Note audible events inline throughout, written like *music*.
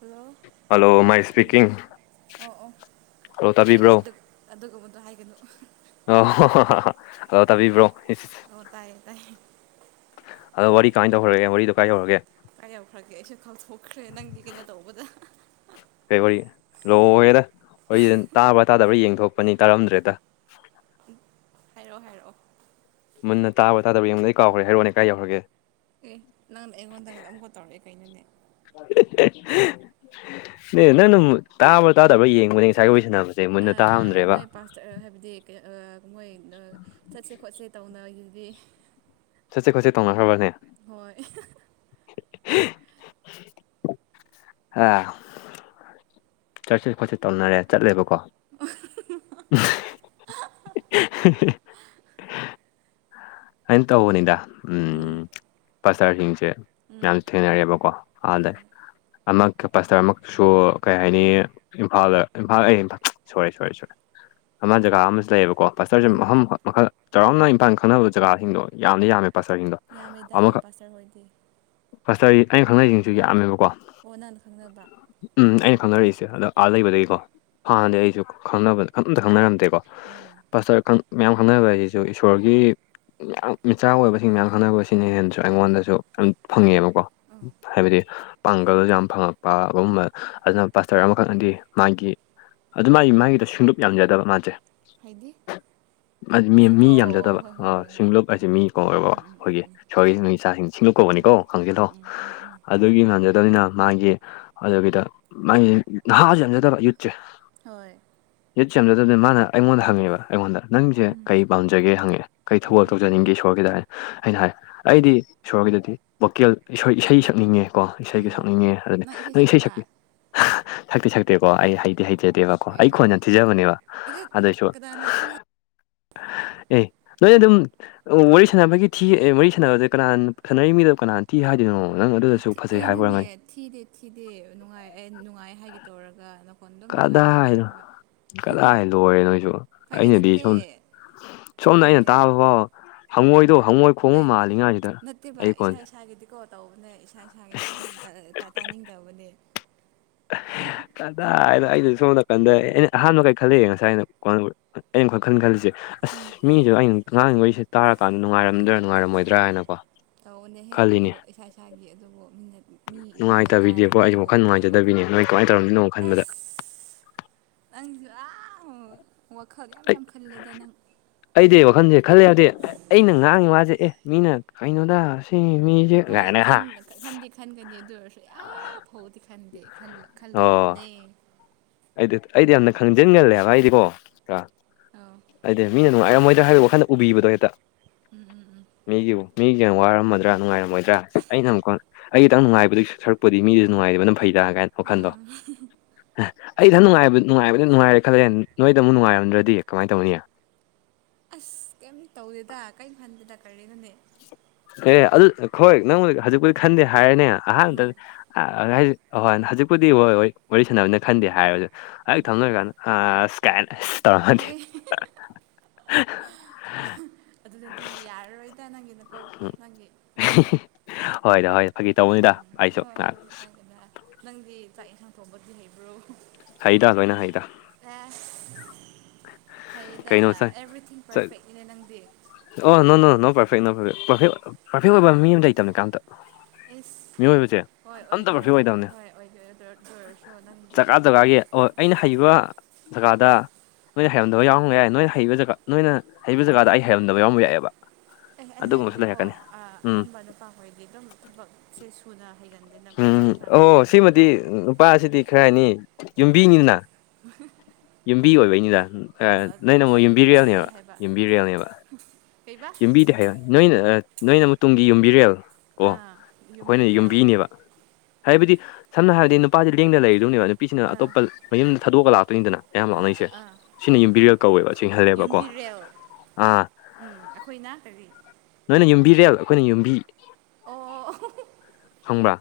hello hello ꯃꯥꯏ speaking ꯑꯣ ꯑꯣ hello ꯑꯩ ꯇꯥꯕꯤꯕ꯭ꯔꯣ ꯑꯗꯨ ꯑꯗꯨꯒꯨꯝꯕꯗꯣ ꯍꯥꯏꯒꯅꯨ ꯑꯣ ꯍ ꯑ ꯇꯥꯕꯤꯕ꯭ꯔꯣ ꯑꯣ ꯇꯥꯏꯌꯦ ꯇꯥꯏꯌꯦ ꯑꯗꯣ ꯋꯥꯔꯤ ꯀꯃꯥꯏꯅ ꯇꯧꯈ꯭ꯔꯒꯦ ꯋꯥꯔꯤꯗ ꯀꯥꯏ ꯌꯧꯔꯒꯦ ꯀꯥꯏ ꯌꯎꯈ꯭ꯔꯒꯦ ꯑꯩꯁꯨ ꯈꯥꯎꯊꯣꯛꯈ꯭ꯔꯦ ꯅꯪꯒꯤ ꯀꯩꯅꯣ ꯇꯧꯕꯗ ꯀꯩ ꯋꯥꯔꯤ ꯂꯣꯏꯔꯦꯗ ꯍꯣꯏ ꯇꯥꯕ꯭ꯔꯥ ꯇꯥꯗꯕ꯭ꯔꯥ ꯌꯦꯡꯊꯣꯛꯄꯅꯤ ꯇꯥꯔꯝꯗ꯭ꯔꯦꯗ ꯍꯥꯏꯔꯣ ꯍꯥꯏꯔꯛꯑꯣ ꯃꯟꯅ ꯇꯥꯕ ꯇꯥꯗꯕ ꯌꯦꯡꯕꯗꯩ ꯀꯥꯎꯈ꯭ꯔꯦ ꯍꯥꯏꯔꯣꯅꯦ ꯀꯥꯏꯌꯧꯈꯔꯒꯦ ꯑꯦ ꯅꯪꯅ ꯑꯩꯉꯣꯟꯗꯒ ꯑꯃꯨꯛ ꯇꯧꯔꯛꯑꯦ ꯀꯩꯅꯣꯅꯦ ꯅꯦ ꯅꯪꯅ ꯇꯥꯕ꯭ꯔꯥ ꯇꯥꯗꯕ꯭ꯔꯥ ꯌꯦꯡꯕꯅꯦ ꯉꯁꯥꯏꯗꯣ ꯋꯥꯔꯤ ꯁꯥꯟꯅꯕ ꯁꯦ ꯃꯨꯟꯅ ꯇꯥꯔꯝꯗ꯭ꯔꯦꯕ ꯥꯄꯥꯥꯁꯇꯔ ꯍꯥꯏꯕꯗꯤ ꯃꯣꯏ ꯆꯠꯁꯦ ꯈꯣꯠꯁꯦ ꯇꯧꯅꯒꯤꯗꯨꯗꯤ ꯆꯠꯁꯦ ꯈꯣꯠꯁꯦ ꯇꯧꯅꯈ꯭ꯔꯕꯅꯦ ꯍꯥ ꯆꯠꯁꯦ ꯈꯣꯠꯁꯦ ꯇꯧꯅꯔꯦ ꯆꯠꯂꯦꯕꯀꯣ ꯍꯥꯏꯅ ꯇꯧꯕꯅꯤꯗ ꯎꯝ ꯄꯥꯥꯁꯇ꯭ꯔꯁꯤꯡꯁꯦ ꯎꯝ ꯌꯥꯝ ꯊꯦꯡꯅꯔꯦꯕꯀꯣ ꯑꯥꯗ ꯑꯃꯛ ꯀ ꯄꯥꯁꯇꯔ ꯑꯃꯈꯛꯁꯨ ꯀꯩ ꯍꯥꯏꯅꯤ ꯏꯝꯐꯥꯜꯗ ꯏꯝꯐꯥꯜ ꯑꯩ ꯁꯣꯏꯔꯦ ꯁꯣꯏꯔꯦ ꯁꯣꯏꯔꯦ ꯑꯃ ꯖꯒꯥ ꯑꯃꯁꯨ ꯂꯩꯌꯦꯕꯀꯣ ꯄꯥꯁꯇꯔꯁꯦ ꯎꯝ ꯃꯐꯝ ꯃꯈꯜ ꯆꯥꯎꯔꯥꯛꯅ ꯏꯝꯐꯥꯟ ꯈꯪꯅꯕ ꯖꯒꯥꯁꯤꯡꯗꯣ ꯌꯥꯝꯗꯤ ꯌꯥꯝꯃꯦ ꯄꯥꯁꯇꯔꯁꯤꯡꯗꯣ ꯌꯥꯝꯃꯦꯗ ꯄꯥꯁꯇꯔ ꯍꯣꯏꯗꯤ ꯄꯥꯥꯁꯇꯔꯒꯤ ꯑꯩꯅ ꯈꯪꯅꯩꯁꯤꯡꯁꯨ ꯌꯥꯝꯃꯦꯕꯀꯣ ꯑꯣ ꯅꯪꯅ ꯈꯪꯅꯕ ꯎꯝ ꯑꯩꯅ ꯈꯪꯅꯔꯛꯏꯁꯦ ꯑꯗꯣ ꯑꯥ ꯂꯩꯕꯗꯒꯤꯀꯣ ꯍꯣꯏ ꯍꯥꯟꯅꯗꯤ ꯑꯩꯁꯨ ꯈꯪꯅꯕ ꯑꯝꯇ ꯈꯪꯅꯔꯝꯗꯦꯀꯣ ꯑꯣ ꯄꯥꯁꯇꯔ ꯃꯌꯥꯝ ꯈꯪꯅꯕ ꯍꯥꯏꯁꯤꯁꯨ ꯏꯁꯣꯔꯒꯤ ꯌꯥꯝ ꯃꯤꯆꯥ ꯑꯣꯏꯕꯁꯤꯡ ꯃꯌꯥꯝ ꯈꯟꯅꯕꯁꯤꯅ ꯍꯦꯟꯅꯁꯨ ꯑꯩꯉꯣꯟꯗꯁꯨ ꯑ ꯐꯪꯉꯑꯦꯕꯀꯣ ꯑꯣ ꯍꯥꯏꯕꯗꯤ ꯄꯥꯡꯒꯜ ꯌꯥꯝ ꯐꯪꯉꯛꯄ ꯒꯨꯝꯕ ꯑꯗꯨꯅ ꯄꯥꯁꯇꯔ ꯑꯃꯈꯛꯅꯗꯤ ꯃꯥꯒꯤ ꯑꯗꯨ ꯃꯥꯒꯤ ꯃꯥꯒꯤꯗꯣ ꯁꯨꯡꯂꯨꯞ ꯌꯥꯝꯖꯗꯕ ꯃꯥꯁꯦ ꯍꯥꯏꯗꯤꯁꯤꯡ ꯑꯣ ꯑꯣ ꯍꯣꯏ ꯍꯣꯏ ꯍꯣꯏ ꯍꯣꯏ ꯍꯣꯏ ꯑꯩꯁꯦ ꯃꯤ ꯀꯧꯋꯦꯕ ꯎꯝ ꯎꯝ ꯎꯝ ꯑꯩꯈꯣꯏꯒꯤ ꯎꯝ ꯁꯣꯔꯒꯤꯁꯤꯅ ꯏꯆꯥꯁꯤꯡ ꯎꯝ ꯁꯤꯡꯂꯨꯞꯀꯧꯕꯅꯤꯀꯣ ꯎꯝ ꯎꯝ ꯈꯪꯖꯤꯜꯂꯣ ꯎꯝ ꯎꯝ ꯎꯝ ꯑꯗꯨꯒꯤ ꯉꯥꯟꯖꯗꯕꯅꯤꯅ ꯃꯥꯒꯤ ꯍꯖꯥꯕꯤꯗ ꯃꯥꯥꯒꯤ ꯅꯍꯥꯁꯨ ꯌꯥꯝꯖꯗꯕ ꯌꯨꯠꯁꯦ ꯍꯣꯏ ꯌꯦꯠ ꯆꯝꯖꯗꯕꯅꯤ ꯃꯥꯅ ꯑꯩꯉꯣꯟꯗ ꯍꯪꯉꯦꯕ ꯑꯩꯉꯣꯟꯗ ꯅꯪꯁꯦ ꯀꯩ ꯄꯥꯟꯖꯒꯦ ꯍꯪꯉꯛꯑꯦ ꯀꯔꯤ ꯊꯧꯒꯜ ꯇꯧꯖꯅꯤꯡꯒꯦ ꯏꯁꯣꯔꯒꯤꯗ ꯍꯥꯏ ꯑꯩꯅꯥ ꯍꯥꯏ ꯑꯩꯗꯤ ꯏꯁꯣꯔꯒꯤꯗꯗꯤ ꯚꯣꯀꯦꯜ ꯏꯁꯩ ꯏꯁꯩ ꯁꯛꯅꯤꯡꯉꯦ ꯀꯣ ꯏꯁꯩꯒ ꯎꯝ ꯁꯛꯅꯤꯡꯉꯦ ꯑꯗꯨꯅꯦ ꯅꯪ ꯏꯁꯩ ꯁꯛꯀꯦ ꯁꯛꯇꯤ ꯁꯛꯇꯦꯀꯣ ꯑꯩ ꯍꯩꯗꯤ ꯍꯩꯖꯗꯦꯕ ꯀꯣ ꯑꯩ ꯑꯦ ꯈꯣꯟ ꯌꯥꯝ ꯊꯤꯖꯕꯅꯦꯕ ꯑꯗꯨ ꯑꯗꯨꯑꯣꯏꯁꯨ ꯀꯅꯥꯅ ꯊꯤ ꯅꯣ ꯑꯗꯨꯝ ꯋꯥꯔꯤ ꯁꯥꯟꯅꯕꯒꯤ ꯊꯤ ꯋꯥꯔꯤ ꯁꯥꯟꯅꯕꯁꯦ ꯀꯅꯥ ꯁꯥꯟꯅꯔꯤꯃꯤꯗꯕꯨ ꯀꯅꯥꯅ ꯊꯤ ꯍꯥꯏꯗꯣꯏꯅꯣ ꯅꯪ ꯑꯗꯨꯗꯁꯨ ꯐꯖꯩ ꯍꯥꯏꯕꯥ ꯀꯩꯅꯣꯅꯦ ꯑꯣꯏꯔꯝꯒꯅꯤ ꯊꯤꯗꯦ ꯊꯤꯗꯦ ꯅꯨꯡꯉꯥꯏ ꯑꯦ ꯅꯨꯡꯉꯥꯏ ꯍꯥꯏꯒꯦ ꯇꯧꯔꯒ ꯅꯈꯣꯟ ꯑꯗꯨꯝ ꯅꯨꯡꯉꯥꯏ ꯍꯥꯏꯒꯦ ꯀꯗꯥꯏꯅꯣ ꯇꯧꯔꯒ ꯀꯗꯥꯏ ꯂꯣꯏꯔꯦ ꯅꯣꯏꯁꯨ ꯐꯥꯒꯤ ꯑꯩꯅꯗꯤ ꯅꯠꯇꯦ ꯁꯣꯝ ꯁꯣꯝꯗ ꯑꯩꯅ ꯀꯩꯅꯣꯅꯦ ꯇꯥꯕ ꯐꯥꯎ ꯍꯪꯉꯣꯏꯗꯣ ꯍꯪꯉꯣꯏ ꯈꯣꯡꯕ ꯑꯦ ꯃꯥꯜꯂꯤꯉꯥꯏꯁꯤꯗ ꯅꯠꯇꯦꯕ ꯑꯩ ꯏꯁꯥ ꯀꯣꯟꯁꯦ ꯏꯁꯥꯒꯤꯗꯤꯀꯣ ꯇꯧꯕꯅꯦ ꯏꯁꯥ ꯏꯁꯥꯒꯤꯗꯤ ꯑꯗꯨꯝ ꯇꯥ ꯇꯥ ꯇꯥꯅꯤꯡꯗꯕꯅꯦ ꯀꯗꯥꯏꯗꯥ ꯑꯩꯅ ꯁꯣꯝ ꯅꯀꯟꯗ ꯑꯩꯅ ꯑꯍꯥꯟꯕ ꯀꯩ ꯈꯜꯂꯤ ꯉꯁꯥꯏꯅ *unintelligible* ꯑꯩ ꯋꯥꯈꯟ ꯈꯟ ꯈꯜꯂꯤꯁꯦ ꯎꯝ ꯑꯁ ꯃꯤꯁꯨ ꯑꯩꯅ ꯉꯥꯡꯉꯤ ꯋꯥꯔꯤꯁꯤ ꯇꯥꯔꯀꯥꯟꯗ ꯅꯨꯡꯉꯥꯏꯔꯝꯗ꯭ꯔꯥ ꯅꯨꯡꯉꯥꯏꯔꯝꯃꯣꯏ꯭ꯗꯔ ꯍꯥꯏꯅꯀꯣ ꯇꯧꯕꯅꯦꯍꯦ ꯈꯜꯂꯤꯅꯦ ꯑꯩꯈꯣꯏꯁꯨ ꯏꯁꯥ ꯏꯁꯥꯒꯤ ꯑꯗꯨꯕꯨ ꯃꯤꯅꯠ ꯃꯤ ꯃꯤꯅ ꯅꯨꯡꯉꯥꯏꯇꯕꯤꯗꯤꯀꯣ ꯇꯥꯔꯗꯤ ꯑꯩꯁꯦ ꯋꯥꯈꯜ ꯑꯗꯨꯒꯨꯝꯕꯗꯤ ꯇꯧꯔꯣꯏꯗ ꯅꯨꯡꯉꯥꯏꯖꯗꯕꯤꯅꯦ ꯅꯣꯏ ꯀꯃꯥꯏꯅ ꯇꯧꯔꯝꯗꯣꯏꯅꯣ ꯈꯟꯕꯗ ꯑꯁ ꯅꯪꯁꯨ ꯑꯥꯎ ꯋꯥꯈꯜ ꯑꯩ ꯌꯥꯝ ꯌꯥꯝ ꯈꯜꯂꯦꯗ ꯅꯪ ꯑꯩꯗꯤ ꯋꯥꯈꯟꯁꯦ ꯈꯜꯂꯦ ꯍꯥꯏꯕꯗꯤ ꯑꯩꯅ ꯉꯥꯡꯉꯤ ꯋꯥꯁꯦ ꯑꯦ ꯃꯤꯅ ꯀꯩꯅꯣꯗ ꯁꯤꯒꯤ ꯃꯤ ꯍꯣꯏ ꯈꯟꯗꯤ ꯈꯟꯒꯅꯤ ꯑꯗꯨ ꯑꯣꯏꯔꯁ ꯑꯥ ꯐꯧꯕꯗꯤ ꯈꯟꯗꯦ ꯈꯟꯂ ꯑꯣ ꯈꯜꯂꯣꯏꯗꯕꯅꯦ ꯑꯩꯗꯤ ꯑꯩꯗꯤ ꯌꯥꯝꯅ ꯈꯪꯖꯤꯟꯒꯜꯂꯦ ꯍꯥꯏꯕ ꯑꯩꯗꯤ ꯀꯣ ꯑ *unintelligible* ꯍꯥꯏꯗꯤ ꯃꯤꯅ ꯅꯨꯡꯉꯥꯏꯔꯝꯃꯣꯏꯗ꯭ꯔꯥ ꯍꯥꯏꯕꯩ ꯋꯥꯈꯜꯗ ꯎꯕꯤꯕꯗꯣ ꯍꯦꯛꯇ ꯎꯝ ꯎꯝ ꯎꯝ ꯃꯤꯒꯤꯕꯨ ꯃꯤꯒꯤ ꯋꯥꯔꯝꯃꯗ꯭ꯔꯥ ꯅꯨꯡꯉꯥꯏꯔꯝꯃꯣꯏꯗ꯭ꯔꯥ ꯑꯩꯅ ꯑꯃꯨꯛꯀ ꯑꯩꯒꯤꯇꯪ ꯅꯨꯡꯉꯥꯏꯕꯗꯨꯏ ꯁꯔꯨꯛꯄꯨꯗꯤ ꯃꯤꯁꯨꯅꯨꯡꯉꯥꯏꯕꯅ ꯐꯩ ꯗ ꯒꯥꯏ ꯑ *unintelligible* ꯑꯩ ꯊꯟ ꯅꯨꯡꯉꯥꯏꯕ ꯅꯨꯡꯉꯥꯏꯕꯅ ꯅꯨꯡꯉꯥꯏꯔꯦ ꯈꯜꯂꯦ ꯅꯣꯏꯗ ꯃꯨꯛ ꯅꯨꯡꯉꯥꯏꯔꯝꯗ꯭ꯔꯗꯤ ꯀꯃꯥꯏ ꯇꯧꯅꯤ ꯑꯁ ꯀꯩꯝ ꯇꯧꯗꯦꯗ ꯀꯩꯌꯤꯝ ꯈꯟꯗꯦꯗ ꯀꯔꯤꯅꯣꯅꯦ ꯑꯦ ꯑꯗꯨ ꯍꯣꯏ ꯅꯪ ꯍꯧ ꯍꯧꯖꯤꯛꯄꯨꯗꯤ ꯈꯟꯗꯦ ꯍꯥꯏꯔꯦꯅꯦ ꯑꯍꯥꯟꯕꯗ ꯎꯝ ꯍꯧꯖꯤꯛꯄꯨꯗꯤ ꯍꯣꯏ ꯍꯣꯏ ꯋꯥꯔꯤ ꯁꯥꯟꯅꯕꯅ ꯈꯟꯗꯦ ꯍꯥꯏꯔꯁꯨ ꯑꯩ ꯊꯝꯅꯔꯒꯥꯟ ꯑꯥꯁ ꯀꯥꯏꯅ ꯏꯁ ꯇꯧꯔꯗꯤ ꯑꯦ ꯑꯗꯨꯅꯗꯤ ꯌꯥꯔꯔꯣꯏꯗ ꯅꯪꯒꯤ ꯅꯀꯣꯛꯇꯣ ꯅꯪꯒꯤ *unintelligible* ꯍꯣꯏꯗ ꯍꯣꯏ ꯐꯥꯒꯤ ꯇꯧꯕꯅꯤꯗ ꯎꯝ ꯑꯩꯁꯨ ꯍꯣꯏ ꯀꯥꯢꯗꯦꯗ ꯅꯪꯗꯤ ꯆꯥꯛ ꯏꯟꯁꯥꯡ ꯊꯣꯡꯕꯗꯤ ꯍꯩꯕ꯭ꯔꯣ ꯍꯩꯗ ꯂꯣꯏꯅꯥ ꯍꯩꯗꯥ ꯍꯦꯁ ꯐꯩꯌꯦꯗ ꯀꯩꯅꯣ ꯆꯥꯏ ꯑꯦꯚ꯭ꯔꯤꯊꯤꯡ ꯄꯔꯐꯦꯛ ꯅꯤꯅꯦ ꯅꯪꯗꯤ ꯑꯣ ꯅꯣ ꯅꯣ ꯅꯣ ꯄꯔꯐꯦꯛ ꯅꯣ ꯄꯔꯐꯦꯛ ꯄꯥꯔꯐꯦꯛ ꯄꯥꯔꯐꯦꯛ ꯑꯣꯏꯕ ꯃꯤ ꯑꯃ ꯂꯩꯇꯕꯅꯦ ꯀꯅꯥꯝꯇ ꯏꯁ ꯃꯤꯑꯣꯏꯕꯁꯦ ꯍꯣꯏ ꯑꯝꯇ ꯑꯣꯏꯗꯤ ꯄ꯭ꯔꯐꯦꯛ ꯑꯣꯏ ꯑꯣꯏꯗꯕꯅꯦ ꯍꯣꯏ ꯑꯣꯏꯗꯤ ꯑꯣꯏ ꯑꯗꯨ ꯑꯣꯏꯔꯁꯨ ꯅꯪꯗꯤ ꯖꯒꯥ ꯖꯒꯥꯒꯤ ꯑꯣ ꯑꯩꯅ ꯍꯩꯕ ꯖꯒꯥꯗ ꯅꯣꯏꯅ ꯍꯩꯔꯝꯗꯕ ꯌꯥꯎꯔꯝꯕ ꯌꯥꯏ ꯅꯣꯏꯅ ꯍꯩꯕ ꯖꯒ ꯅꯣꯏꯅ ꯍꯩꯕ ꯖꯒꯥꯗ ꯑꯩ ꯍꯩꯔꯝꯗꯕ ꯌꯥꯎꯔꯝꯕ ꯌꯥꯏꯌꯦꯕ ꯑꯦ ꯑꯩꯅ ꯍꯥꯏꯕꯗꯤꯀꯣ ꯎꯝ ꯑꯅꯝꯕ ꯅꯨꯄꯥꯈꯣꯏꯗꯤ ꯑꯗꯨꯝ ꯊꯕꯛꯁꯦ ꯁꯨꯅ ꯍꯩꯒꯟ ꯎꯝ ꯑꯣ ꯁꯤꯃꯗꯤ ꯅꯨꯄꯥꯁꯤꯗꯤ ꯈꯔ ꯍꯥꯏꯅꯤ ꯍꯣꯏ ꯌꯨꯝꯕꯤꯅꯤꯅ *unintelligible* ꯌꯨꯝꯕꯤ ꯑꯣꯏꯕꯩꯅꯤꯗ ꯅꯣꯏꯅꯥ ꯑꯃꯨꯛ ꯐꯩ ꯐꯩꯌꯦ ꯌꯨꯝꯕꯤꯔꯦꯜꯅꯦꯕ ꯍꯥꯏꯕ ꯌꯨꯝꯕꯤꯔꯦꯜꯅꯦꯕ ꯀꯩꯕꯥ ꯌꯨꯝꯕꯤꯗꯤ ꯍꯩ *unintelligible* ꯅꯣꯏꯅ ꯅꯣꯏꯅꯃꯨꯛ ꯇꯨꯡꯒꯤ ꯌꯨꯝꯕꯤꯔꯦꯜ ꯀꯣ ꯑꯥ ꯑꯩꯈꯣꯏꯅ ꯌꯨꯝꯕꯤꯔꯦꯜ ꯌꯨꯝꯕꯤꯅꯦꯕ ꯍꯥꯏꯕꯗꯤ ꯁꯝꯅ ꯍꯥꯏꯔꯗꯤ ꯅꯨꯄꯥꯗꯤ ꯂꯦꯡꯗꯅ ꯂꯩꯔꯗꯧꯅꯦꯕ ꯅꯨꯄꯤꯁꯤꯅ ꯑꯥ ꯑꯇꯣꯞꯄ ꯃꯌꯨꯝꯗ ꯊꯥꯗꯣꯛꯑꯒ ꯂꯥꯛꯇꯣꯏꯅꯤꯗꯅ ꯑꯌꯥꯝ ꯑꯥ ꯂꯥꯛꯅꯔꯤꯁꯦ ꯑꯥ ꯑꯁꯤꯅ ꯌꯨꯝꯕꯤ ꯔꯦꯜ ꯀꯧꯋꯦꯕ ꯁꯤ *unintelligible* ꯌꯨꯝꯕꯤꯔꯦꯜ ꯎꯝ ꯑꯩꯈꯣꯏꯅ ꯀꯔꯤ ꯅꯣꯏꯅ ꯌꯨꯝꯕꯤꯔꯦꯜ ꯑꯩꯈꯣꯏꯅ ꯌꯨꯝꯕꯤ ꯑꯣ *unintelligible* ꯈꯪꯕ꯭ꯔꯥ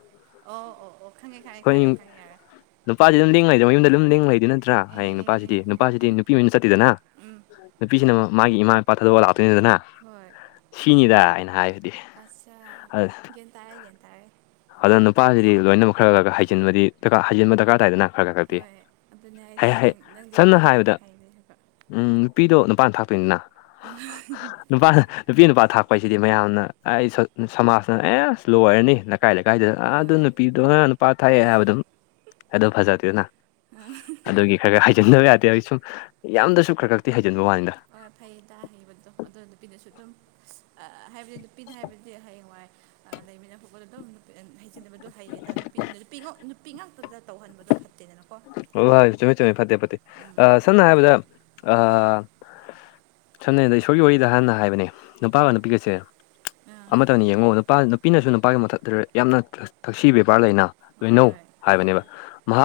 ꯑꯣ ꯑꯣ ꯑꯣ ꯈꯪꯉꯦ ꯈꯪꯉꯦ ꯈꯪꯉꯦ ꯑꯩꯈꯣꯏꯅ ꯈꯪꯉꯦ ꯌꯥꯔꯦ ꯅꯨꯄꯥꯁꯤ ꯑꯗꯨꯝ ꯂꯦꯡ ꯂꯩꯗꯦ ꯃꯌꯨꯝꯗ ꯑꯗꯨꯝ ꯂꯦꯡ ꯂꯩꯗꯨꯏ ꯅꯠꯇ꯭ꯔꯥ ꯎꯝ ꯍꯥꯌꯦꯡ ꯎꯝ ꯅꯨꯄꯥꯁꯤꯗꯤ ꯎꯝ ꯎꯝ ꯅꯨꯄꯥꯁꯤꯗꯤ ꯎꯝ ꯅꯨꯄꯤ ꯑꯣꯏꯅ ꯆꯠꯇꯦꯗꯅ ꯎꯝ ꯅꯨꯄꯤꯁꯤꯅ ꯃꯥꯒꯤ ꯏꯃꯥ ꯏꯄꯥ ꯊꯥꯗꯣꯛꯑ ꯂꯥꯛꯇꯣꯏꯅꯤꯗꯅ ꯍꯣꯏ ꯁꯤꯅꯤꯗ ꯑꯩꯅ ꯍꯥꯏꯕ ꯑꯆꯥꯥ ꯒ꯭ꯌꯟꯇꯥꯔꯦ ꯒ꯭ꯌꯟꯇꯥꯔꯦ ꯑꯗꯨ ꯅꯨꯄꯥꯁꯤꯗꯤ ꯂꯣꯏꯅꯃꯛ ꯈꯔ ꯈꯔ ꯈ ꯍꯩꯖꯤꯟꯕꯗꯤ ꯍꯩꯖꯤꯟꯕ ꯗꯔꯀꯥꯔ ꯇꯥꯏꯗꯅ ꯈꯔ ꯈꯔ ꯈꯔꯗꯤ ꯍꯣꯏ ꯑꯗꯨꯅꯦ ꯍꯩ ꯍꯥꯏꯁꯦ ꯍꯩ ꯅꯪ ꯅꯪꯗꯤ ꯑꯗꯨꯝ ꯁꯝꯅ ꯍꯩ ꯍꯥꯏꯔꯕꯗ ꯍꯩꯔꯦ ꯍꯥꯏꯕ ꯎꯝ ꯅꯨꯄꯤꯗꯣ ꯅꯨꯄꯥꯅ ꯊꯥꯛꯇꯣꯏꯅꯤꯅ ꯅꯨꯄꯥꯅ ꯅꯨꯄꯤ ꯅꯨꯄꯥ ꯊꯥꯛꯄ ꯍꯥꯏꯁꯤꯗꯤ ꯃꯌꯥꯝꯅ ꯑꯩ ꯁꯃꯥꯖꯅ ꯑꯦꯁ ꯂꯣꯏꯔꯅꯤ ꯂꯩꯀꯥꯏ ꯂꯩꯀꯥꯏꯗ ꯑꯥ ꯑꯗꯨ ꯍꯣꯏ ꯅꯨꯄꯤꯗꯨꯅ ꯅꯨꯄꯥ ꯊꯥꯛꯑꯦ ꯍꯥꯏꯕꯗ ꯑꯗꯨꯝ ꯑꯗꯣ ꯐꯖꯗꯦꯗꯅ ꯑꯨꯝ *unintelligible* ꯑꯗꯨꯒꯤ ꯈꯔ ꯈꯔ ꯍꯩꯖꯟꯗꯕ ꯌꯥꯗꯦ ꯍꯥꯏꯁꯨꯝ ꯌꯥꯝꯗ꯭ꯔꯁꯨ ꯈꯔ ꯈꯔꯛꯇꯤ ꯍꯩꯖꯤꯟꯕ ꯋꯥꯅꯤꯗ ꯍꯣꯏ ꯐꯩꯌꯦ ꯇ ꯍꯩꯕꯗꯣ ꯑꯗꯨ ꯅꯨꯄꯤꯅꯁꯨ ꯑꯗꯨꯝ ꯑ ꯍꯥꯏꯕꯗꯤ ꯅꯨꯄꯤꯅ ꯍꯥꯏꯕꯗꯤ ꯍꯌꯦꯡꯋꯥꯏ ꯂꯩꯃꯤꯟꯅꯕ ꯈꯣꯢꯗꯗꯨꯝ ꯍꯩꯖꯟꯅꯕꯗꯣ ꯍꯩꯌꯦ ꯅꯨꯄꯤ ꯅꯨꯄꯤ ꯅꯨꯄꯤ ꯉꯥꯛꯇꯗ ꯇꯧꯍꯟꯕꯗꯣ ꯐꯠꯇꯦ ꯇꯦꯗꯅꯀꯣ ꯍꯣꯏ ꯍꯣꯏ ꯆꯨꯝꯃꯦ ꯆꯨꯝꯃꯦ ꯐꯠꯇꯦ ꯐꯠꯇꯦ ꯑ ꯁꯝꯅ ꯍꯥꯏꯔꯕꯗ ꯑ ꯁꯝꯅ ꯍꯥꯢꯔꯕꯗ ꯏꯁꯣꯔꯒꯤ ꯋꯥꯔꯤꯗ ꯍꯥꯟꯅ ꯍꯥꯏꯕꯅꯦ ꯅꯨꯄꯥꯒ ꯅꯨꯄꯤꯒꯁꯦ ꯑꯥ ꯑꯃꯇꯅꯤ ꯌꯦꯡꯉꯣ ꯅꯨꯄꯥ ꯅꯨꯄꯤꯅꯁꯨ ꯅꯨꯄꯥꯒꯤ ꯃꯊꯛꯇ ꯌꯥꯝꯅ ꯊꯛꯁꯤ ꯕꯦꯕꯥꯔ ꯂꯩꯅ ꯍꯣꯏ ꯂꯣꯏꯅꯧ ꯍꯣꯏ ꯍꯣꯏ ꯍꯥꯏꯕꯅꯦꯕ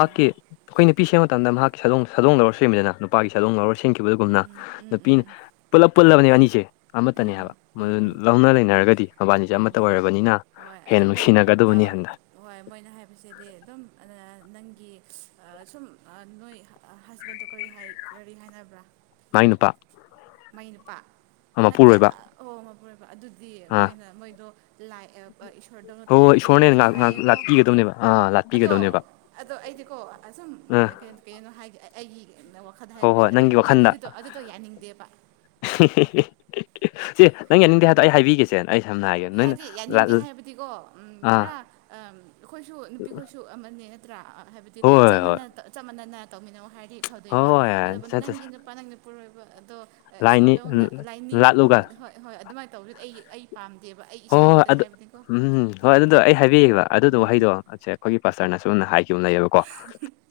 ꯑꯥ ꯑꯩꯈꯣꯏ ꯅꯨꯄꯤ ꯁꯦꯝꯕ ꯃꯇꯝꯗ ꯃꯍꯥꯛꯀꯤ ꯁꯥꯗꯣꯡ ꯁꯗꯣꯡ ꯂꯧꯔ ꯁꯦꯝꯃꯤꯗꯅ ꯅꯨꯄꯥꯒꯤ ꯁꯥꯗꯣꯡ ꯂꯧꯔ ꯁꯤꯟꯈꯤꯕꯗꯨꯨꯝꯅ ꯎꯝ ꯎꯝ ꯎꯝ ꯎꯝ ꯄꯨꯜꯂꯞ ꯄꯨꯜꯂꯕꯅꯦ ꯑꯅꯤꯁꯦ ꯑꯃꯠꯇꯅꯦ ꯎꯝ ꯍꯥꯏꯕ ꯎꯝ ꯃꯗꯨ ꯎꯝ ꯎꯝ ꯂꯧꯅ ꯂꯩꯅꯔꯒꯗꯤ ꯃꯕꯥꯅꯤꯁꯦ ꯑꯃꯠꯇ ꯎꯝ ꯑꯣꯏꯔꯕꯅꯤꯅ ꯍꯣꯏ ꯍꯦꯟꯅ ꯑꯗꯨꯕꯨ ꯅꯨꯡꯁꯤꯅꯒꯗꯕꯅꯤ ꯍꯟꯗ ꯍꯣꯏ ꯃꯣꯏꯅ ꯍꯥꯏꯕꯁꯤꯗꯤ ꯑꯗꯨꯝ ꯑꯗꯨꯅ ꯅꯪꯒꯤ ꯁꯨꯝ ꯅꯣꯏ ꯍꯁꯕꯦꯟꯗꯣ ꯀꯔꯤ ꯀꯔꯤ ꯍꯥꯏꯅꯕ꯭ꯔꯥ ꯃꯥꯏ ꯅꯨꯄꯥ ꯃꯥꯢ ꯅꯨꯄꯥ ꯅꯠꯇꯦ ꯃꯄꯨꯔꯣꯏꯕ ꯑꯣ ꯃꯄꯨꯔꯣꯏꯕ ꯑꯗꯨꯗꯤ ꯑꯥ ꯃꯣꯏꯅ ꯃꯣꯏꯗꯣ ꯂꯥꯛꯑꯦ ꯈꯔꯗꯧꯅ ꯍꯣꯏ ꯍꯣꯏ ꯇꯧꯅꯤ ꯏꯁꯣꯔꯅ ꯈꯣꯠꯅꯤ ꯍꯦꯟꯅ ꯉꯥꯛ ꯉꯥꯛ ꯍꯥꯏꯌꯦꯀꯣ ꯂꯥꯠꯄꯤꯒꯗꯕꯅꯦꯕ ꯑꯥ ꯑꯗꯣ ꯂꯥꯠꯄꯤꯒꯗꯕꯅꯦꯕ ꯑꯗꯣ ꯑꯩꯗꯤꯀꯣ ꯑꯁꯨꯝ ꯑꯥ ꯀꯩꯒꯤꯅꯣ ꯍꯥꯏꯗꯤ ꯑꯩ ꯑꯩꯒꯤ ꯋꯥꯈꯜꯗ ꯍꯥꯏ ꯍꯣꯏ ꯍꯣꯏ ꯑꯩꯗꯤ ꯅꯪꯒꯤ ꯑꯗꯨꯒꯨꯝꯕ ꯑꯩꯗꯤ ꯑꯗꯨꯗꯣ ꯑꯗꯨꯗꯣ ꯌꯥꯅꯤꯡꯗꯦꯕ ꯁꯤ ꯅꯪ ꯌꯥꯅꯤꯡꯗꯦ ꯍꯥꯏꯗꯣ ꯑꯩ ꯍꯥꯏꯕꯤꯒꯦꯁꯦ ꯑꯩ ꯁꯝꯅ ꯍꯥꯢꯒꯦ ꯌꯥꯗꯦ ꯌꯥꯅꯤꯡꯗꯦ ꯍꯥꯏꯕꯗꯤꯀꯣ ꯑꯥ ꯄꯨꯔꯥ ꯑꯩꯈꯣꯏꯁꯨ ꯅꯨꯄꯤꯈꯣꯏꯁꯨ ꯁꯨ ꯑꯃꯅꯤ ꯅꯠꯇ꯭ꯔꯥ ꯍꯥꯏꯕꯗꯤ ꯍꯣꯏ ꯍꯣꯏ ꯆꯞ ꯍꯣꯏ ꯃꯥꯟꯅ ꯆꯞ ꯃꯥꯟꯅꯅ ꯇꯧꯃꯤꯟꯅꯧ ꯍꯥꯏꯔꯗꯤ ꯐꯗꯣꯏꯕ ꯑꯗꯨ ꯍꯣꯏ ꯆꯠ ꯆꯠ ꯅꯪꯒꯤ ꯅꯨꯄꯥ ꯅꯪ ꯅꯨꯄꯨꯔꯣꯏꯕ ꯑꯗꯣ ꯂꯥꯏꯅꯤ ꯏꯁꯣꯔꯗꯧꯅ ꯂꯥꯏꯅꯤꯡ ꯍꯣꯏ ꯂꯥꯠꯂꯨꯒ ꯍꯣꯏ ꯍꯣꯏ ꯑꯗꯨꯃꯥꯏꯅ ꯇꯧꯕꯗꯨꯗꯤ ꯑꯩ ꯑꯩ ꯄꯥꯝꯗ ꯍꯣꯏ ꯍꯣꯏ ꯑꯗꯨ ꯎꯝꯝ ꯍꯣꯏ ꯑꯗꯨꯗꯣ ꯑꯩ ꯍꯥꯏꯕꯤꯒꯦꯕ ꯑꯗꯨꯗꯣ ꯋꯥꯍꯩꯗꯣꯁꯦ ꯑꯩꯈꯣꯏꯒꯤ ꯄꯥꯁꯇꯔꯅꯁꯨꯝꯅ ꯍꯥꯏꯈꯤꯕ ꯂꯩꯌꯦꯕꯀꯣ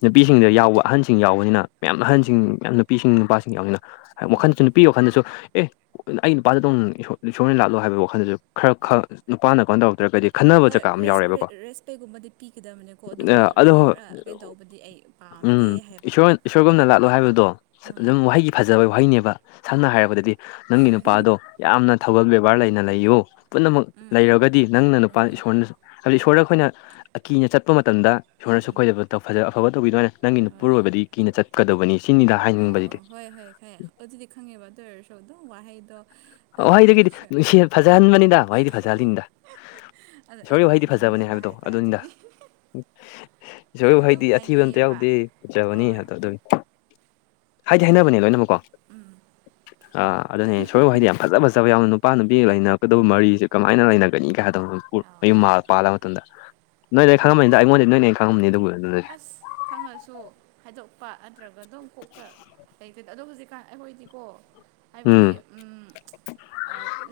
ꯅꯨꯄꯤꯁꯤꯡꯗ ꯌꯥꯎꯕ ꯑꯍꯟꯁꯤꯡ ꯌꯥꯎꯕꯅꯤꯅ ꯃꯌꯥꯝ ꯑꯥ ꯑꯍꯟꯁꯤꯡ ꯃꯌꯥꯝ ꯅꯨꯄꯤꯁꯤꯡ ꯅꯨꯄꯥꯁꯤꯡ ꯌꯥꯝꯎꯅꯤꯅ ꯋꯥꯈꯜꯗꯁꯨ ꯅꯨꯄꯤꯒꯤ ꯋꯥꯈꯜꯗꯁꯨ ꯑꯦ ꯑꯩ ꯅꯨꯄꯥꯗ ꯑꯗꯨꯝ ꯏꯁꯣꯔꯅꯦ ꯂꯥꯛꯂꯣ ꯍꯥꯏꯕ ꯋꯥꯈꯜꯗꯁꯨ ꯈꯔ ꯈꯔ ꯅꯨꯄꯥꯅ ꯀꯩꯅꯣ ꯇꯧꯔꯛꯇ꯭ꯔꯒꯗꯤ ꯈꯟꯅꯕ ꯍꯣꯏ ꯆꯀꯥ ꯑꯃ ꯔꯦꯁ ꯌꯥꯎꯔꯦꯕꯀꯣ ꯔꯦꯁ ꯄꯦꯒꯨꯝꯕꯗꯤ ꯄꯤꯒꯗꯕꯅꯦꯀꯣ ꯑꯗꯨꯕꯨ ꯑꯗꯣ ꯄꯨꯔꯥ ꯀꯩꯅꯣ ꯇꯧꯕꯗꯤ ꯑꯩ ꯄꯥꯝꯗꯦ ꯎꯝ ꯍꯥꯏꯕ ꯏꯁꯣꯔ ꯏꯁꯣꯔꯒꯨꯝꯅ ꯂꯥꯛꯂꯣ ꯍꯥꯏꯕꯗꯣ ꯍꯣꯏ ꯑꯗꯨꯝ ꯋꯥꯍꯩꯒꯤ ꯐꯖꯕ ꯋꯥꯍꯩꯅꯦꯕ ꯁꯝꯅ ꯍꯣꯏ ꯍꯥꯏꯔꯕꯗꯗꯤ ꯅꯪꯒꯤ ꯅꯨꯄꯥꯗꯣ ꯌꯥꯝꯅ ꯊꯧꯒꯜ ꯕꯦꯕꯥꯔ ꯂꯩꯅ ꯂꯩꯌꯣ ꯄꯨꯝꯅꯃꯛ ꯎꯝ ꯎꯝ ꯂꯩꯔꯒꯗꯤ ꯅꯪꯅ ꯎꯝ ꯅꯨꯄꯥ ꯎꯝ ꯏꯁꯣꯔꯅ ꯍꯥꯏꯕꯗꯤ ꯏꯁꯣꯔꯗ ꯑꯩꯈꯣꯏꯅ ꯑꯀꯤꯅ ꯆꯠꯄ ꯃꯇꯝꯗ ꯎꯝ ꯏꯁꯣꯔꯅꯁꯨ ꯎꯝ ꯈꯣꯏꯗꯕ ꯐꯖ ꯑꯐꯕ ꯇꯧꯕꯤꯗ ꯅꯪꯒꯤ ꯍꯣꯏ ꯅꯨꯄꯨꯔꯣꯏꯕꯗꯤ ꯀꯤꯅ ꯆꯠꯀꯗꯕꯅꯤ ꯁꯤꯅꯤꯗ ꯑꯣ ꯍꯥꯏꯅꯤꯡꯕꯁꯤꯗꯤ ꯑꯣ ꯍꯣꯏ ꯍꯣꯏ ꯈ ꯑꯗꯨꯗꯤ ꯈꯪꯉꯦꯕ ꯑꯗꯨ ꯑꯣꯏꯔꯁꯨ ꯑꯗꯨꯝ ꯋꯥꯍꯩꯗꯣ ꯋꯥꯍꯩꯗꯒꯤꯗꯤ ꯅꯨꯡꯁꯤ ꯐꯖꯍꯟꯕꯅꯤꯗ ꯋꯥꯍꯩꯗꯤ ꯐꯖꯍꯜꯂꯤꯅꯤꯗ ꯎ *inaudible* ꯏꯁꯣꯔꯒꯤ ꯋꯥꯍꯩꯗꯤ ꯐꯖꯕꯅꯦ ꯍꯥꯏꯕꯗꯣ ꯑꯗꯨꯅꯤꯗ ꯁꯨꯝ ꯏꯁꯣꯔꯕꯨ ꯍꯩꯗꯤ ꯑꯗꯨꯝ ꯑꯊꯤꯕ ꯑꯝꯇ ꯍꯥꯏꯅꯩꯌꯦꯕ ꯌꯥꯎꯗꯦ ꯐꯖꯕꯅꯤ ꯍꯣꯏ ꯍꯥꯏ ꯑꯗꯨ ꯍꯥꯏꯗꯤ ꯑꯗꯣ ꯍꯥꯏꯅꯕꯅꯦ ꯂꯣꯏꯅꯃꯛꯀꯣ ꯎꯝ ꯑꯥ ꯑꯗꯨꯅꯦ ꯁꯣꯏꯌꯨ ꯍꯥꯏꯗꯤ ꯌꯥꯝ ꯐꯖ ꯐꯖꯕ ꯌꯥꯎꯅ ꯅꯨꯄꯥ ꯅꯨꯄꯤ ꯂꯩꯅꯔꯛꯀꯗꯕ ꯃꯔꯤꯁꯦ ꯀꯃꯥꯏꯅ ꯂꯩꯅꯒꯅꯤꯒꯥꯏꯗꯧ ꯑꯥꯎ ꯃꯌꯨꯝ ꯄꯥꯜꯂꯒ ꯅꯣꯏ ꯂꯣꯢꯅ ꯈꯪꯉꯝꯃꯅꯤꯗ ꯑꯩꯉꯣꯟꯗꯤ ꯅꯣꯏ ꯍꯦꯟꯅ ꯈꯪꯉꯝꯅꯤ ꯑꯗꯨꯕꯨ ꯑꯁ ꯈꯪꯉꯁꯨ ꯍꯥꯏꯗꯣꯛꯄ ꯅꯠꯇ꯭ꯔꯒ ꯑꯗꯨꯝ ꯀꯣꯛꯇ ꯂꯩꯇꯗ ꯑꯗꯣ ꯍꯧꯖꯤꯛ ꯑꯩꯈꯣꯏꯗꯤꯀꯣ ꯍꯥꯏꯕꯗꯤ ꯎꯝ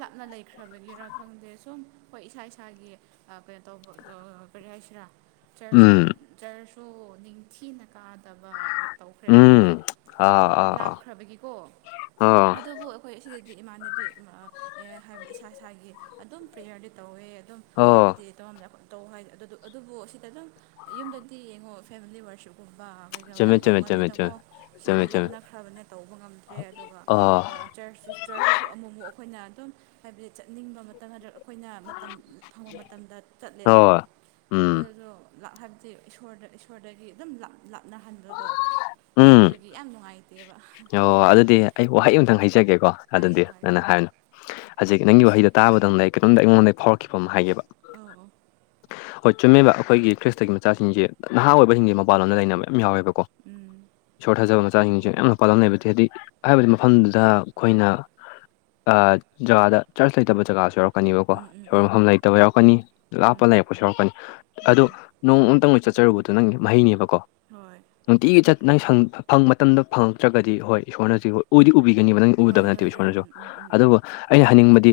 ꯂꯥꯞꯅ ꯂꯩꯈ꯭ꯔꯕꯒꯤꯔꯥ ꯈꯪꯗꯦ ꯁꯨꯝ ꯑꯩꯈꯣꯏ ꯏꯁꯥ ꯏꯁꯥꯒꯤ ꯑ ꯀꯩꯅꯣ ꯇꯧꯕ ꯀꯩ ꯍꯤꯢꯁꯤꯔ ꯆꯔꯁꯨ ꯎꯝ ꯆꯔꯁꯨ ꯅꯤꯡꯊꯤꯅ ꯀꯥꯗꯕ ꯇꯧꯈ꯭ꯔꯦꯕ ꯎꯝ ꯑꯩꯈꯣꯏꯗꯤ ꯑꯥ ꯑꯥ ꯂꯥꯞꯈ꯭ꯔꯕꯒꯤꯀꯣ ꯑꯥ ꯑꯥ ꯑꯗꯨꯕꯨ ꯑꯩꯈꯣꯏ ꯑꯁꯤꯗꯗꯤ ꯏꯃꯥꯟꯅꯕꯤ ꯍꯥꯏꯕꯗꯤ ꯏꯁꯥ ꯏꯁꯥꯒꯤ ꯑꯗꯨꯝ ꯄ꯭ꯔꯦꯌꯔꯗꯤ ꯇꯧꯋꯦ ꯑꯗꯨꯝ ꯑꯣ ꯍꯥꯏꯕꯗꯤ ꯇꯧꯝ ꯇꯧ ꯍꯥꯏ ꯑꯗꯨꯕꯨ ꯁꯤꯗꯇꯪ ꯌꯨꯝꯗ ꯁꯤ ꯌꯦꯡꯉꯣ ꯐꯦꯃꯤꯂꯤ ꯋꯥꯔꯁꯤꯞꯀꯨꯝꯕ ꯩꯗ ꯆꯨꯝꯃꯦ ꯌꯥꯝ ꯆꯨꯝꯃꯦ ꯆꯨꯝꯃꯦ ꯇꯧꯒꯜꯂꯤꯗꯀꯣ ꯆꯨꯝꯃꯦ ꯆꯨꯝꯃꯦ ꯁꯤꯗꯗꯤ ꯆꯨꯝꯃꯦ ꯂꯥꯞꯅꯈ꯭ꯔꯕꯅꯦ ꯇꯧꯕ ꯉꯝꯗ꯭ꯔꯦ ꯑꯗꯨꯒ ꯑꯣ ꯆꯔꯆꯇꯨ ꯆꯔꯆꯇꯨꯁꯨ ꯑꯃꯨꯛꯃꯨꯛ ꯑꯈꯣꯏꯅ ꯑꯗꯨꯝ ꯍꯥꯏꯕꯗꯤ ꯆꯠꯅꯤꯡꯕ ꯃꯇꯝ ꯅꯠꯇ꯭ꯔꯒ ꯑꯩꯈꯣꯏꯅ ꯃꯇꯝ ꯐꯪꯕ ꯃꯇꯝꯗ ꯆꯠꯂꯦꯕ ꯍꯣꯏ ꯎꯝ ꯑꯗꯨꯗꯣ ꯍꯥꯏꯕꯗꯤ ꯏꯁꯣꯔꯗ ꯏꯁꯣꯔꯗꯒꯤ ꯑꯗꯨꯝ ꯂꯥꯞꯅꯍꯟꯕꯗꯣ ꯎꯝ ꯑꯗꯨꯒꯤ ꯌꯥꯝ ꯅꯨꯡꯉꯥꯏꯇꯦꯕ ꯑꯣ ꯑꯗꯨꯗꯤ ꯑꯩ ꯋꯥꯍꯩ ꯑꯝꯇꯪ ꯍꯩꯖꯒꯦꯀꯣ ꯑꯗꯨꯗꯤ ꯍꯥꯏꯌꯣ ꯍꯥꯏꯌꯣ ꯅꯪꯟꯅ ꯍꯥꯏꯕꯅꯨ ꯍꯧꯖꯤꯛ ꯅꯪꯒꯤ ꯋꯥꯍꯩꯗ ꯇꯥꯕꯗꯪꯅ ꯑꯩ ꯀꯩꯅꯇꯣꯝꯇ ꯑꯩꯉꯣꯟꯗ ꯐꯥꯎꯔꯛꯈꯤꯕ ꯑꯃ ꯍꯥꯏꯒꯦꯕ ꯑꯧ ꯑꯧ ꯍꯣꯏ ꯆꯨꯝꯃꯦꯕ ꯑꯩꯈꯣꯏꯒꯤ ꯈ꯭ꯔꯤꯁꯇꯒꯤ ꯃꯆꯥꯁꯤꯡꯁꯦ ꯅꯍꯥ ꯑꯣꯏꯕꯁꯤꯡꯁꯦ ꯃꯄꯥꯟ ꯂꯗ ꯂꯩꯅꯕ ꯌꯥꯝ ꯌꯥꯎꯋꯦꯕꯀꯣ ꯎꯝ ꯁꯣꯔꯠꯊꯥꯖꯕ ꯃꯆꯥꯁꯤꯡꯁꯨꯦ ꯌꯥꯝꯅ ꯄꯥꯜꯂꯝ ꯎꯝ ꯂꯩꯕ ꯍꯥꯏꯗꯤ ꯍꯥꯏꯕꯗꯤ ꯃꯐꯝꯗꯨꯗ ꯑꯩꯈꯣꯏꯅ ꯑ ꯖꯒꯥꯗ ꯆꯔꯆ ꯂꯩꯇꯕ ꯖꯒꯥꯁꯨ ꯌꯥꯎꯔꯛꯀꯅꯦꯕꯀꯣ ꯎꯝ ꯁꯣꯟ ꯎꯝ ꯃꯐꯝ ꯂꯩꯇ ꯐꯠꯇꯕ ꯌꯥꯎꯔꯛꯀꯅꯤ ꯎꯝ ꯂꯥꯞꯄ ꯎꯝ ꯂꯩꯔꯛꯄꯁꯨ ꯌꯥꯎꯔꯛꯀꯅꯤ ꯑꯗꯣ ꯎꯝ ꯅꯣꯡ ꯑꯃꯨꯇꯪ ꯂꯣꯏ ꯆꯠꯆꯔꯨꯕꯗꯣ ꯅꯪꯒꯤ ꯃꯍꯩꯅꯦꯕꯀꯣ ꯍꯣꯏ ꯅꯨꯡꯇꯤꯒꯤ ꯆꯠ ꯅꯪ ꯁ ꯐꯪ ꯃꯇꯝꯗ ꯐꯪꯉꯛꯇ꯭ꯔꯒꯗꯤ ꯍꯣꯏ ꯏꯁꯣꯔꯅꯖꯤ ꯍ ꯑꯣꯏꯗꯤ ꯎꯕꯤꯒꯅꯤꯕ ꯅꯪ *unintelligible* ꯍꯣꯏ ꯎꯗꯕ ꯍꯣꯏ ꯅꯠꯇꯦꯕ ꯎꯝ ꯏꯁꯣꯔꯅꯁꯨ ꯎꯝ ꯎꯝ ꯎꯝ ꯑꯗꯨꯕꯨ ꯑꯩꯅ ꯍꯥꯏꯅꯤꯡꯕꯗꯤ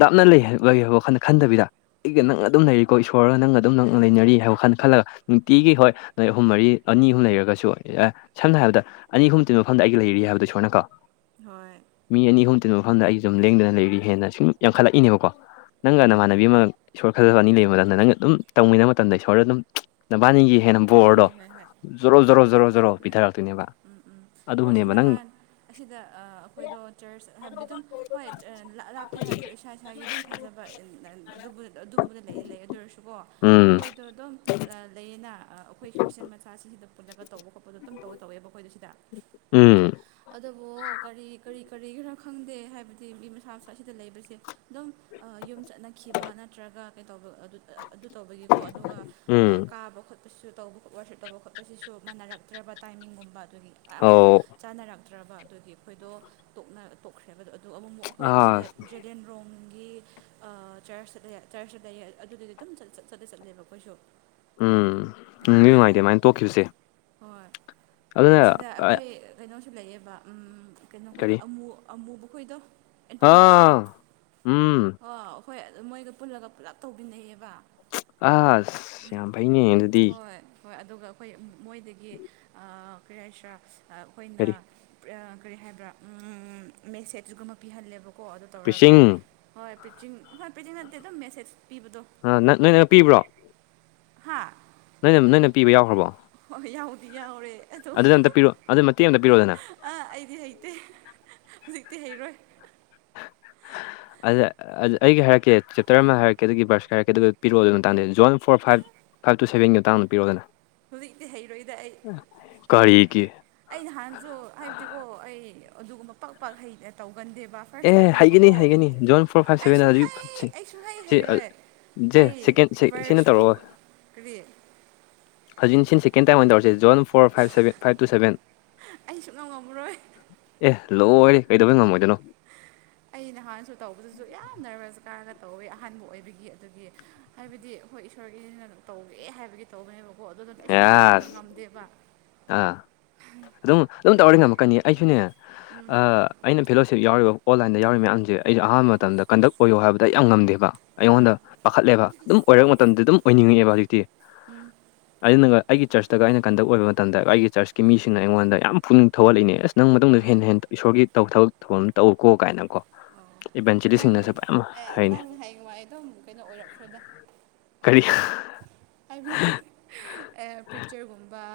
ꯂꯥꯥꯞꯅ ꯂꯩ ꯍꯥꯏꯕ ꯋꯥꯈꯟꯗ ꯈꯟꯗꯕꯤꯗ ꯑꯩꯒ ꯅꯪ ꯑꯗꯨꯝ ꯂꯩꯔꯤꯀꯣ ꯏꯁꯣꯔꯒ ꯅꯪꯒ ꯑꯗꯨꯝ ꯎꯝ ꯅꯛꯅ ꯎꯝ ꯂꯩꯅꯔꯤ ꯍꯥꯏꯕ ꯈꯜ ꯈꯜꯂꯒ ꯅꯨꯡꯇꯤꯒꯤ ꯍꯣꯏ ꯅꯣꯏ ꯑꯍꯨꯝ ꯃꯔꯤ ꯑꯅꯤ ꯑꯍꯨꯝ ꯂꯩꯔꯒꯁꯨ ꯑꯦ ꯁꯝꯅ ꯍꯥꯏꯔꯕꯗ ꯑꯅꯤ ꯑꯍꯨꯝ ꯇꯤꯟꯕ ꯃꯐꯝꯗ ꯑꯩꯒꯤ ꯂꯩꯔꯤ ꯍꯥꯏꯕꯗꯣ ꯏꯁꯣꯔ ꯅꯀꯣ ꯍꯣꯏ ꯃꯤ ꯑꯅꯤ ꯑꯍꯨꯝ ꯇꯤꯟꯕ ꯃꯐꯝꯗ ꯑꯩꯁꯨ ꯁꯨꯝ ꯂꯦꯡꯗꯅ ꯂꯩꯔꯤ ꯍꯦꯟꯅ ꯁꯨꯝ ꯌꯥꯝꯈꯠꯂꯛꯏꯅꯦꯕꯀꯣ ꯅꯪꯒ ꯎꯝ ꯅꯃꯅꯕꯤ ꯑꯃ ꯐꯖꯕ ꯑꯅꯤ ꯂꯩꯕ ꯃꯇꯝꯗ ꯅꯪꯒ ꯑꯗꯨꯝ ꯇꯧꯃꯤꯟꯅꯕ ꯃꯇꯝꯗ ꯏꯁꯣꯔꯗ ꯑꯗꯨꯝ ꯅꯕꯥꯅꯤꯡ ꯒꯤ ꯍꯦꯟꯅ ꯍꯣꯏ ꯕꯣꯔꯗꯣ ꯍꯣꯏ ꯍꯣꯏ ꯍꯣꯏ ꯖꯣꯔꯣ ꯖꯣꯔꯣ ꯍꯣꯏ ꯖꯣꯔꯣ ꯍꯣꯏ ꯖꯣꯔꯣ ꯍꯣꯏ ꯄꯤꯊꯔꯛꯇꯣꯏꯅꯦꯕ ꯎꯝ ꯎꯝ ꯑꯩꯈꯣꯏꯁꯨ ꯑꯗꯨꯅꯦꯕ ꯅꯪ ꯅꯍꯥꯟ ꯑꯁꯤꯗ ꯑꯩꯈꯣꯏꯗꯣ ꯆꯔꯆ ꯍꯥꯏꯕꯗꯤ ꯑꯗꯨꯝ ꯍꯣꯏ ꯂꯥꯞꯇꯦ ꯍꯥꯏꯔꯁꯨ ꯏꯁꯥ ꯏꯁꯥꯒꯤ ꯑꯗꯨꯝ ꯊꯥꯖꯕ ꯑꯗꯨꯒꯨꯝꯕꯗ ꯂꯩꯗꯤ ꯂꯩ ꯑꯗꯨ ꯑꯣꯏꯔꯁꯨꯀꯣ ꯎꯝ ꯑꯩꯈꯣꯏꯗꯣ ꯑꯗꯨꯝ ꯂꯩꯌꯦꯅ ꯑꯩꯈꯣꯏ ꯈ꯭ꯔꯤꯁꯇꯟ ꯃꯆꯥꯁꯤꯡꯁꯤꯗ ꯄꯨꯜꯂꯒ ꯇꯧꯕ ꯈꯣꯠꯄꯗ ꯑꯗꯨꯝ ꯇꯧꯋ ꯇꯧꯋꯦꯕ ꯑꯩꯈꯣꯏꯗ ꯁꯤ ꯑꯗꯨ ꯎꯝ ꯑꯗꯨꯕꯨ ꯀꯔꯤ ꯀꯔꯤ ꯀꯔꯤꯒꯤꯔ ꯈꯪꯗꯦ ꯍꯥꯏꯕꯗꯤ ꯃꯤ ꯃꯁꯥ ꯃꯁꯥꯁꯤꯗ ꯂꯩꯕꯁꯦ ꯑꯗꯨꯝ ꯌꯨꯝ ꯆꯠꯅꯈꯤꯕ ꯅꯠꯇ꯭ꯔꯒ ꯀꯩꯇꯧꯕ ꯑꯗꯨ ꯇꯧꯕꯒꯤꯀꯣ ꯑꯗꯨꯒ ꯎꯝ ꯇꯥꯕ ꯈꯣꯠꯄꯁꯨ ꯇꯧꯕ ꯈꯣꯠꯄꯔꯁꯨ *unintelligible* ꯇꯧꯕ ꯈꯣꯠꯄꯁꯤꯁꯨ ꯃꯥꯟꯅꯔꯛꯇ꯭ꯔꯕ ꯇꯥꯏꯃꯤꯡꯒꯨꯝꯕ ꯑꯗꯨꯒꯤ ꯃꯌꯥꯝ ꯐ ꯑꯧ ꯆꯥꯅꯔꯛꯇ꯭ꯔꯕ ꯑꯗꯨꯒꯤ ꯑꯩꯈꯣꯏꯗꯣ ꯇꯣꯛꯅ ꯇꯣꯛꯈ꯭ꯔꯦꯕꯗꯣ ꯑꯗꯨꯒ ꯑꯃꯨꯛ ꯑꯃꯨꯛ ꯑꯩꯈꯣꯏ ꯑꯁ ꯁꯤꯗ ꯗꯦꯟ ꯔꯣꯡꯒꯤ ꯆꯔꯆ ꯆꯔꯆ ꯆ ꯂꯩꯌꯦ ꯑꯗꯨꯗꯗꯤ ꯑꯗꯨꯝ ꯆꯠꯇ ꯆꯠꯂꯦꯕ ꯑꯩꯈꯣꯏꯁꯨ ꯎꯝ ꯅꯨꯡꯗꯤ ꯑꯗꯨꯅꯦꯗ ꯅꯨꯡꯉꯥꯏꯇꯦ ꯑꯗꯨꯃꯥꯏꯅ ꯇꯣꯛꯈꯤꯕꯁꯦ ꯍꯣꯏ ꯑꯗꯨꯅ ꯑꯁꯤꯗ ꯑꯩꯈꯣꯏ ꯀꯩꯅꯣꯁꯨ ꯂꯩꯌꯦꯦꯕ ꯀꯩꯅꯣꯈꯣꯏꯗꯣ ꯀꯔꯤ ꯑꯃꯨ ꯑꯃꯨꯕꯈꯣꯏꯗꯣ ꯏꯟꯇꯔꯅꯦꯁꯅꯦꯜ ꯑꯥ ꯎꯝ ꯑꯣ ꯍꯣꯏ ꯑꯗꯨ ꯃꯣꯏꯒ ꯄꯨꯜꯂꯒ ꯄꯨꯂꯞ ꯇꯧꯕꯤꯅꯦꯌꯦꯕ ꯑ ꯁ꯭ꯌꯥꯝꯃ ꯍꯣꯏ ꯍꯣꯏ ꯑꯗꯨꯒ ꯑꯩꯈꯣꯏ ꯃꯣꯏꯗꯒꯤ ꯀꯔ ꯍꯥꯏꯁꯔꯥ ꯑꯩꯈꯣꯏꯅ ꯀꯔꯤ ꯀꯔꯤ ꯍꯥꯏꯕ꯭ꯔꯥ ꯃꯦꯁꯦꯖꯒꯨꯝꯕ ꯄꯤꯍꯜꯂꯦꯕꯀꯣ ꯀꯣ ꯑꯗꯨ ꯇꯧꯔꯒ ꯄ꯭ꯔꯤꯁꯤꯡ ꯍꯣꯏ ꯄꯦꯆꯤꯡ ꯍꯣꯏ ꯄꯦꯆꯤꯡ ꯅꯠꯇꯦ ꯑꯗꯨꯝ ꯃꯦꯁꯦꯁ ꯄꯤꯕꯗꯣ ꯅꯪ ꯅꯣꯏ ꯅꯪ ꯄꯤꯕ꯭ꯔꯣ ꯍꯥꯥ ꯅꯣꯏꯅ ꯅꯣꯏꯅ ꯄꯤꯕ ꯌꯥꯎꯈ꯭ꯔꯕꯣ ꯍꯣꯏ ꯌꯥꯎꯗꯤ ꯌꯥꯎꯔꯦ ꯑꯗꯨꯗ ꯑꯝꯇ ꯄꯤꯔꯛ ꯑꯗꯨ ꯃꯇꯦꯛ ꯑꯃꯝꯇ ꯄꯤꯔꯑꯣꯗꯅ ꯑꯥ ꯑꯩꯗꯤ ꯍꯩꯇꯦ ꯍꯨꯖꯤꯛꯇꯤ ꯍꯩꯔꯣꯏ ꯑꯗ ꯑꯩꯒꯤ ꯍꯥꯏꯔꯛꯀꯦ ꯆꯦꯞꯇꯔ ꯑꯃ ꯍꯥꯏꯔꯛꯀꯦ ꯀꯩꯗꯨꯒꯤ ꯕꯔꯁ ꯈꯥꯏꯔ ꯀꯩꯗ ꯄꯤꯛꯑꯣ ꯑꯗꯨꯒꯤ ꯃꯇꯥꯡꯗꯗꯤ ꯖꯣꯟ ꯐꯣꯔ ꯐꯥꯏꯚ ꯐꯥꯏꯞ ꯇꯨ ꯁꯕꯦꯟꯒꯤ ꯃꯇꯥꯡꯗ ꯄꯤꯔꯣꯗꯅ *unintelligible* ꯍꯧꯖꯤꯛꯇꯤ ꯍꯩꯔꯣꯏꯗ ꯑꯩ ꯀꯔꯤꯒꯤ ꯑꯩ ꯅꯍꯥꯟꯁꯨ ꯍꯥꯏꯕꯗꯤꯀꯣ ꯑꯩ ꯑꯗꯨꯒꯨꯝꯕ ꯄꯥꯛ ꯄꯥꯛ ꯍꯩ ꯇꯧꯒꯟꯗꯦꯕ ꯐꯥꯔꯁ ꯑꯦ ꯍꯩꯒꯅꯤ ꯇꯥꯏꯝꯅꯦꯕꯀꯣ ꯍꯩꯒꯅꯤ ꯖꯣꯟ ꯐꯣꯔ ꯐꯥꯏꯚ ꯁꯚꯦꯟ ꯑꯩꯁꯨ ꯍꯧꯖꯤꯛ ꯍꯩ ꯁꯤ ꯑꯩꯁꯨ ꯍꯩ ꯍꯩꯔꯣꯏ ꯁꯦ ꯑꯩ ꯁꯦꯀꯦꯟ ꯁꯤꯅ ꯇꯧꯔꯛꯑꯣ ꯚꯔꯁꯔꯤ *unintelligible* ꯍꯧꯖꯤꯛꯅ ꯁꯤꯅ ꯁꯦꯀꯦꯟ ꯇꯥꯏꯝ ꯑꯣꯏꯅ ꯇꯧꯔꯁꯦ ꯖꯣꯟ four five seven five two seven ꯑꯩ ꯁꯨꯞꯅꯧ ꯉꯝꯃꯔꯣꯏ ꯑꯦ ꯂꯣꯏꯔꯦ ꯀꯩꯗꯧꯕꯩ ꯉꯝꯃꯣꯏꯗꯣꯏꯅꯣ ꯑꯩ ꯅꯍꯥꯟꯁꯨ ꯇꯧꯕꯗꯁꯨ ꯌꯥꯝ ꯅꯔꯕꯁ ꯔ ꯀꯥꯔꯒ ꯇꯧꯋꯦ ꯑꯍꯥꯟꯕ ꯑꯣꯏꯕꯒꯤ ꯑꯗꯨꯒꯤ ꯍꯥꯏꯕꯗꯤ ꯑꯩꯈꯣꯏ ꯏꯁꯣꯔꯒꯤꯅ ꯇꯧꯒꯦ ꯍꯥꯏꯕꯒꯤ ꯇꯧꯕꯅꯦꯕꯀꯣ ꯑꯗꯨꯅ ꯑꯩ ꯁꯨꯡꯇꯧ ꯌꯥꯁ ꯉꯝꯗꯦꯕ ꯑꯥ ꯑꯗꯨꯝ ꯑꯗꯨꯝ ꯇꯧꯔꯗꯤ ꯑꯗꯨꯅꯦꯗ ꯉꯝꯃꯛꯀꯅꯤ ꯑꯩꯁꯨꯅꯦ ꯎꯝ ꯑꯩꯅ ꯐꯦꯂꯣꯁꯤꯞ ꯌꯥꯎꯔꯤꯕ ꯑꯣꯟꯂꯥꯏꯟꯗ ꯌꯥꯎꯔꯤꯕ ꯃꯌꯥꯝꯁꯦ ꯑꯩꯁꯦ ꯑꯍꯥꯟꯕ ꯑꯧ ꯃꯇꯝꯗ ꯀꯟꯗꯛ ꯑꯣꯏꯌꯣ ꯍꯥꯏꯕꯗ ꯑꯩ ꯌꯥꯝ ꯉꯝꯗꯦꯕ ꯑꯥ ꯑꯩꯉꯣꯟꯗ ꯄꯥꯈꯠꯂꯦꯕ ꯑꯗꯨꯝ ꯑꯣꯏꯔꯛꯄ ꯃꯇꯝꯗꯗꯤ ꯑꯗꯨꯝ ꯑꯣꯏꯅꯤꯡꯉꯛꯑꯦꯕ ꯍꯧꯖꯤꯛꯇꯤ ꯎꯝ ꯑꯗꯨꯅ ꯑꯩꯒꯤ ꯆꯔꯁꯇꯒ ꯑꯩꯅ ꯀꯟꯗꯛ ꯑꯣꯏꯕ ꯃꯇꯝꯗ ꯑꯩꯒꯤ ꯆꯔꯁꯀꯤ ꯃꯤꯁꯤꯡꯅ ꯑꯩꯉꯣꯟꯗ ꯌꯥꯝ ꯄꯨꯛꯅꯤꯡ ꯊꯧꯒꯠꯂꯏꯅꯦ ꯑꯁ ꯅꯪ ꯃꯇꯨꯡꯗꯁꯨ ꯍꯣꯏ ꯍꯦꯟꯅ ꯍꯦꯟꯅ ꯏꯁꯣꯔꯒꯤꯧ ꯊꯕꯛ ꯊꯧꯕꯛ ꯇꯧꯀꯣ ꯀꯥꯏꯅꯀꯣ ꯑꯧ ꯅꯪ ꯏꯚꯦꯟꯆꯦꯂꯤꯁꯤꯡꯅꯁꯨ ꯃꯌꯥꯝ ꯑꯦ ꯍꯥꯏꯅꯦ ꯅꯪ ꯍꯥꯏꯌꯦꯡꯋꯥꯥꯏ ꯑꯗꯨꯝ ꯀꯩꯅꯣ ꯑꯣꯏꯔꯛꯈ꯭ꯔꯣꯗ ꯀꯔꯤ ꯍꯥꯏ ꯄꯤꯛꯆꯔꯒꯨꯝꯕ